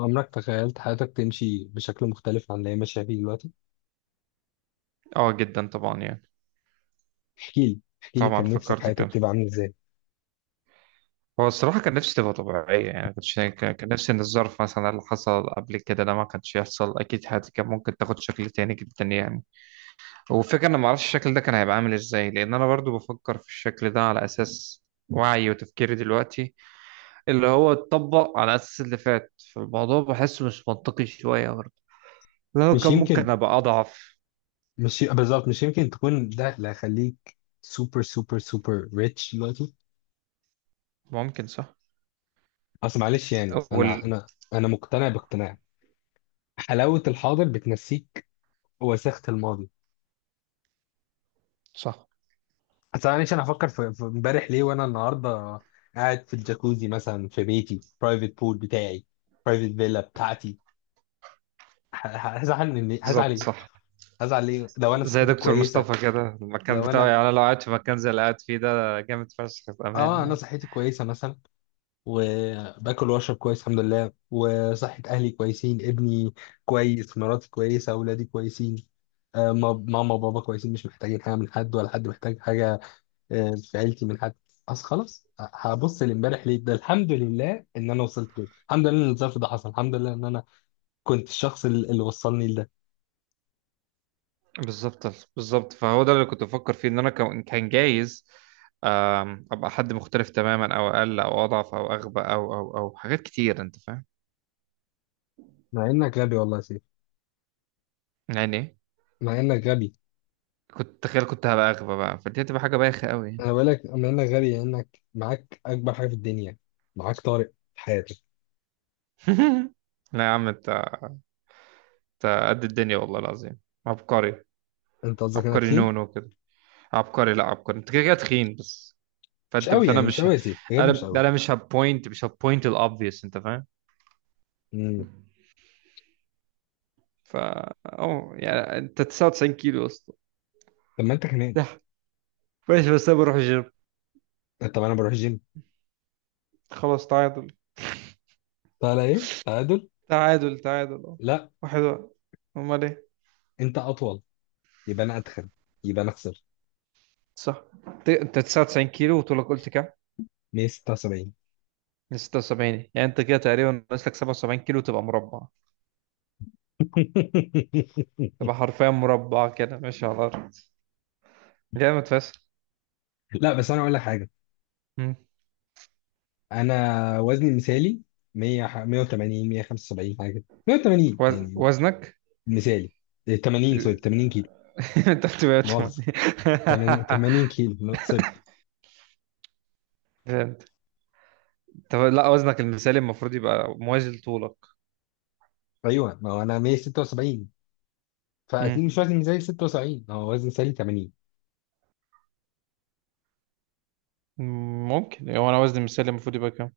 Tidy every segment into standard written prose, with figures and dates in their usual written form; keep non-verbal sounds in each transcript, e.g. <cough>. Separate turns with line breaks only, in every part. عمرك تخيلت حياتك تمشي بشكل مختلف عن اللي هي ماشية فيه دلوقتي؟
اه جدا طبعا يعني.
احكي لي،
طبعا
كان نفسك
فكرت
حياتك
كده.
تبقى عاملة ازاي؟
هو الصراحة كان نفسي تبقى طبيعية، يعني ما كنتش كان نفسي ان الظرف مثلا اللي حصل قبل كده ده ما كانش يحصل، اكيد حياتي كان ممكن تاخد شكل تاني جدا يعني. والفكرة انا ما اعرفش الشكل ده كان هيبقى عامل ازاي، لان انا برضو بفكر في الشكل ده على اساس وعي وتفكيري دلوقتي، اللي هو اتطبق على اساس اللي فات، فالموضوع بحسه مش منطقي شوية برضو، لو
مش
كان ممكن
يمكن.
ابقى اضعف.
مش ي- بالظبط، مش يمكن تكون ده اللي هيخليك سوبر سوبر سوبر ريتش دلوقتي.
ممكن، صح.
اصل معلش يعني
اول.
انا مقتنع باقتناع. حلاوة الحاضر بتنسيك وساخة الماضي.
صح.
اصل معلش، انا هفكر في امبارح ليه وانا النهارده قاعد في الجاكوزي مثلا في بيتي، برايفت بول بتاعي، برايفت فيلا بتاعتي. هزعل من هزعل
بالظبط،
ايه؟
صح.
هزعل ليه لو انا
زي
صحتي
دكتور
كويسة؟
مصطفى كده المكان
لو
بتاعه،
انا،
يعني أنا لو قاعد في مكان زي اللي قاعد فيه ده جامد فشخ
اه
بأمانة
انا
يعني.
صحتي كويسه مثلا، وباكل واشرب كويس الحمد لله، وصحه اهلي كويسين، ابني كويس، مراتي كويسه، اولادي كويسين، ماما وبابا كويسين، مش محتاجين حاجه من حد ولا حد محتاج حاجه في عيلتي من حد. اصل خلاص، هبص لامبارح ليه؟ ده الحمد لله ان انا وصلت كده، الحمد لله ان الظرف ده حصل، الحمد لله ان انا كنت الشخص اللي وصلني لده.
بالظبط. بالظبط، فهو ده اللي كنت بفكر فيه، إن أنا كان جايز، أبقى حد مختلف تماما أو أقل أو أضعف أو أغبى أو حاجات كتير، أنت فاهم
مع انك غبي والله يا سيف.
يعني.
مع انك غبي.
كنت تخيل كنت هبقى أغبى بقى، فدي هتبقى حاجة بايخة أوي.
انا بقول لك مع انك غبي لانك معاك اكبر حاجه في الدنيا، معاك طارق في حياتك.
<laughs> لا يا عم أنت، أنت قد الدنيا والله العظيم. عبقري.
انت قصدك انا
عبقري
تخين؟
نونو كده. عبقري. لا، عبقري أنت كده كده تخين بس.
مش
فانت
قوي
فانا
يعني، مش
مش
قوي
ه...
يا سيف، بجد
انا
مش
ده
قوي.
انا مش هبوينت الاوبفيوس، انت فاهم.
امم.
فا اه، يعني انت 99 كيلو اصلا.
طب ما انت كمان.
ده ماشي، بس انا بروح الجيم.
طب انا بروح جيم.
خلاص، تعادل.
طالع ايه تعادل؟
تعادل، تعادل، اه.
لا.
واحد واحد. امال ايه.
انت اطول، يبقى انا اتخن، يبقى انا اخسر.
صح. انت 99 كيلو، وطولك قلت كام؟
176.
من 76. يعني انت كده تقريبا ناقص لك 77 كيلو تبقى مربع.
<laughs>
تبقى حرفيا مربع كده ماشي على الارض. جامد فشخ.
لا بس انا اقول لك حاجه.
مم.
انا وزني المثالي 100، 180، 175 حاجه كده. 180 يعني،
وزنك.
مثالي إيه، 80، سوري 80 كيلو.
<laughs> انت
مؤاخذه،
8. <laughs>
80 80 كيلو، لا، سوري.
فهمت. طب لا، وزنك المثالي المفروض يبقى موازي لطولك.
ايوه، ما هو انا 176،
امم.
فاكيد مش وزني مثالي 76، هو وزني مثالي 80.
ممكن. هو انا وزني مثالي المفروض يبقى كام؟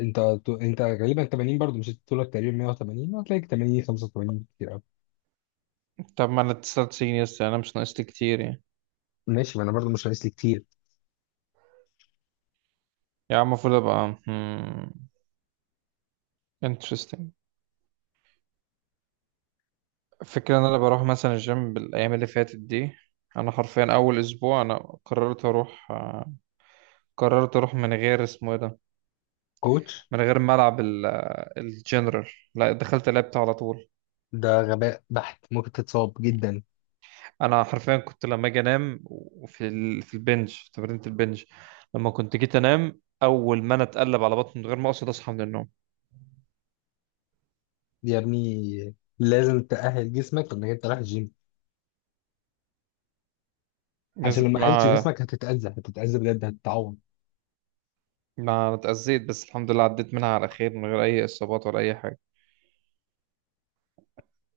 انت انت غالبا 80 برضه، مش طولك تقريبا 180، هتلاقيك 80، 85 كتير قوي.
طب ما انا 99، يس انا مش ناقص لي كتير يعني.
ماشي، ما انا برضه مش عايز لي كتير.
يعني المفروض ابقى. انترستنج. الفكره ان انا بروح مثلا الجيم بالايام اللي فاتت دي. انا حرفيا اول اسبوع انا قررت اروح، قررت اروح من غير اسمه ايه ده،
كوتش.
من غير ملعب الجنرال. لا، دخلت لعبت على طول.
ده غباء بحت، ممكن تتصاب جدا.
انا حرفيا كنت لما اجي انام، وفي في البنج، في تمرينة البنج، لما كنت جيت انام اول ما انا اتقلب على بطني من غير ما اقصد اصحى من النوم.
يا ابني، لازم تأهل جسمك انك انت رايح الجيم، عشان
لازم
لو ما أهلتش
ما.
جسمك هتتأذى، هتتأذى بجد، هتتعور.
ما اتأذيت بس الحمد لله، عديت منها على خير من غير اي اصابات ولا اي حاجة.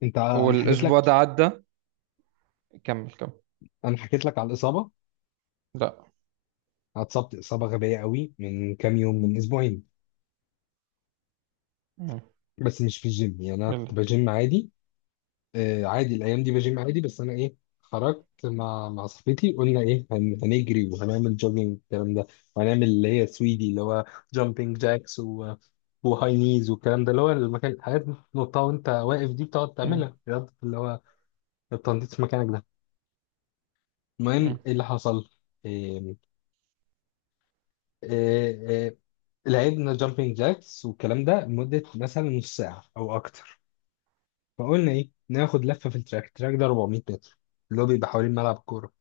انا حكيت لك.
والاسبوع ده عدى. كمل، كمل.
انا حكيت لك على الإصابة.
لا.
أنا اتصبت إصابة غبية قوي من كام يوم، من أسبوعين.
مم.
بس مش في الجيم يعني، انا
يلا.
كنت بجيم عادي، عادي الايام دي بجيم عادي. بس انا ايه، خرجت مع صاحبتي، قلنا ايه، هنجري وهنعمل جوجينج الكلام ده، وهنعمل اللي هي سويدي، اللي هو جامبينج جاكس و... وهاي نيز والكلام ده، اللي هو المكان، الحاجات نطها وانت واقف دي، بتقعد
مم.
تعملها رياضة، اللي هو التنطيط في مكانك ده. المهم،
مم.
ايه اللي حصل؟ إيه إيه إيه لعبنا جامبينج جاكس والكلام ده لمدة مثلا نص ساعة أو أكتر. فقلنا إيه، ناخد لفة في التراك. التراك ده 400 متر، اللي هو بيبقى حوالين ملعب كورة.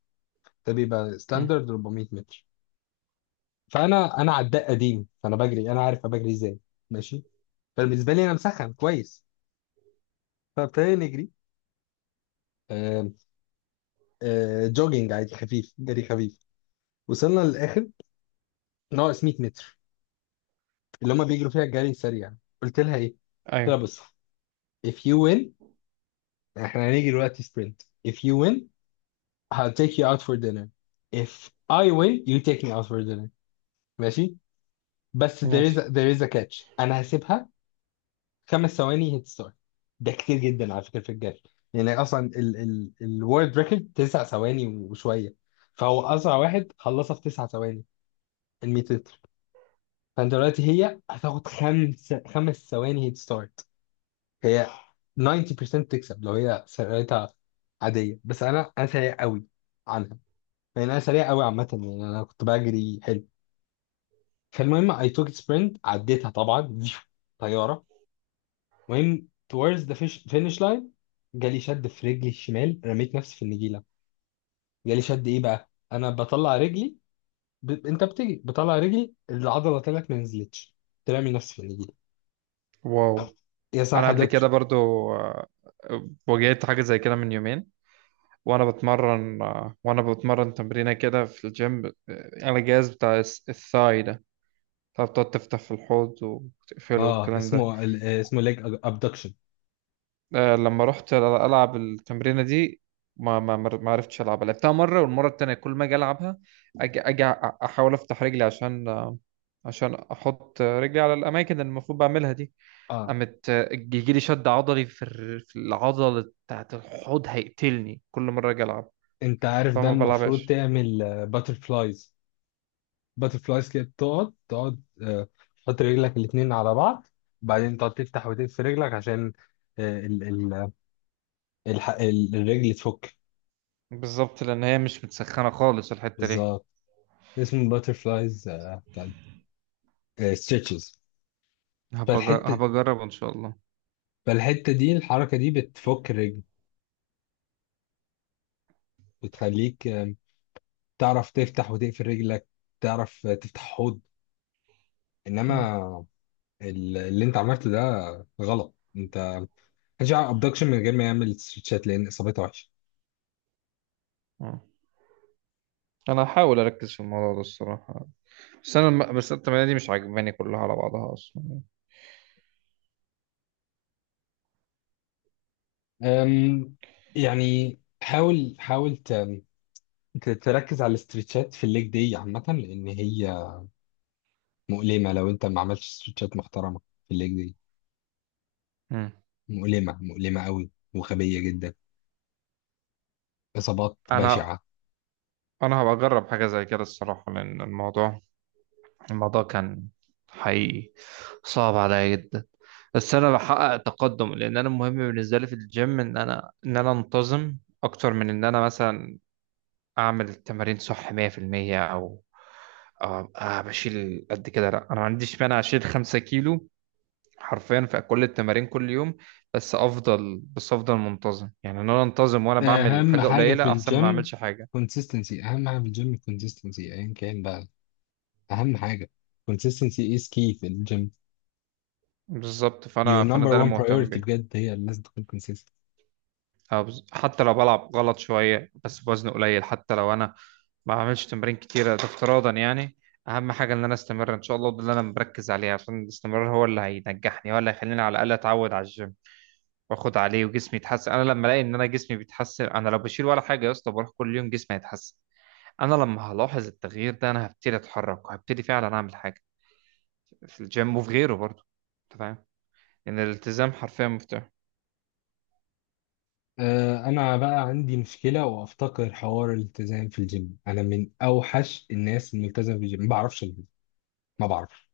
ده بيبقى
مم.
ستاندرد 400 متر. فانا عداء قديم، فانا بجري، انا عارف أنا بجري ازاي، ماشي. فبالنسبه لي انا مسخن كويس. فابتدينا نجري. آه جوجينج عادي خفيف، جري خفيف. وصلنا للاخر، ناقص 100 متر، اللي هم بيجروا فيها الجري السريع. قلت لها ايه؟ قلت
ايوه.
لها بص، if you win، احنا هنيجي دلوقتي سبرنت. if you win I'll take you out for dinner. if I win you take me out for dinner. ماشي. بس there is
ماشي.
a, there is a catch. انا هسيبها 5 ثواني هيت ستارت، ده كتير جدا على فكره في الجري. يعني اصلا ال الورد ريكورد 9 ثواني وشويه، فهو اسرع واحد خلصها في 9 ثواني، ال 100 متر. فانت دلوقتي، هي هتاخد خمس ثواني هيت ستارت. هي 90% تكسب لو هي سرعتها عاديه، بس انا سريع قوي عنها. يعني انا سريع قوي عامه، يعني انا كنت بجري حلو. فالمهم، اي توك سبرنت، عديتها طبعا. <laughs> طياره. المهم، towards the finish line، جالي شد في رجلي الشمال، رميت نفسي في النجيله. جالي شد ايه بقى، انا بطلع رجلي، انت بتيجي بطلع رجلي، العضله طلعت ما نزلتش، ترمي نفسي في النجيله.
واو.
يا صح
انا قبل
حدث.
كده برضو آه، واجهت حاجة زي كده من يومين وانا بتمرن وانا بتمرن تمرينه كده في الجيم، على الجهاز بتاع الثاي ده. فبتقعد تفتح في الحوض وتقفله
اه،
والكلام ده.
اسمه ال... آه، اسمه ليج ابدكشن.
لما رحت العب التمرينه دي ما عرفتش العبها، لعبتها مره والمره التانيه كل ما اجي العبها اجي اجي أ- احاول افتح رجلي عشان، عشان احط رجلي على الاماكن اللي المفروض بعملها دي.
اه،
قامت يجي لي شد عضلي في في العضله بتاعت الحوض هيقتلني كل مره اجي العب،
انت عارف ده
فما
المفروض
بلعبهاش.
تعمل باتر فلايز. باتر فلايز كده، بتقعد تحط رجلك الاتنين على بعض، بعدين تقعد تفتح وتقفل رجلك، عشان آه، ال... ال... الرجل تفك.
بالظبط، لان هي مش متسخنه خالص الحته دي.
بالظبط. اسمه باترفلايز، بتاع ستريتشز. فالحته
هبقى اجرب ان شاء الله.
فالحته دي، الحركه دي بتفك الرجل، بتخليك تعرف تفتح وتقفل رجلك، تعرف تفتح حوض.
مم.
انما اللي انت عملته ده غلط انت، مش ابدكشن من غير ما يعمل ستريتشات، لان اصابتها وحشه.
مم. انا هحاول اركز في الموضوع ده الصراحه، بس بس التمارين دي مش عاجباني كلها على بعضها اصلا.
أم، يعني حاول تركز على الاسترتشات في الليج دي عامه، لان هي مؤلمه لو انت ما عملتش استرتشات محترمه في الليج دي.
مم.
مؤلمة، مؤلمة قوي وغبية جدا. إصابات
انا
بشعة.
انا هبقى اجرب حاجه زي كده الصراحه، لان الموضوع كان حقيقي صعب عليا جدا. بس انا بحقق تقدم، لان انا المهم بالنسبه لي في الجيم ان انا انتظم اكتر من ان انا مثلا اعمل التمارين صح 100%. او بشيل قد كده، لا، انا ما عنديش مانع اشيل 5 كيلو حرفيا في كل التمارين كل يوم، بس افضل منتظم، يعني ان انا انتظم وانا بعمل
أهم
حاجه
حاجة في
قليله احسن ما
الجيم
اعملش حاجه.
كونسيستنسي. أهم حاجة في الجيم الكونسيستنسي، أيا كان بقى. أهم حاجة كونسيستنسي is key في الجيم.
بالظبط
your
فانا
number
ده اللي
one
مهتم
priority
بيه.
بجد، هي لازم تكون consistent.
حتى لو بلعب غلط شويه بس بوزن قليل، حتى لو انا ما بعملش تمارين كتيره، ده افتراضا يعني. اهم حاجه ان انا استمر ان شاء الله، ده اللي انا مركز عليه، عشان الاستمرار هو اللي هينجحني، هو اللي هيخليني على الاقل اتعود على الجيم واخد عليه، وجسمي يتحسن. انا لما الاقي ان انا جسمي بيتحسن، انا لو بشيل ولا حاجه يا اسطى بروح كل يوم جسمي هيتحسن. انا لما هلاحظ التغيير ده انا هبتدي اتحرك، وهبتدي فعلا اعمل حاجه في الجيم وفي غيره برضه. انت فاهم، ان الالتزام حرفيا مفتاح.
أنا بقى عندي مشكلة وأفتقر حوار الالتزام في الجيم. أنا من أوحش الناس الملتزمة في الجيم، ما بعرفش ألتزم. ما بعرفش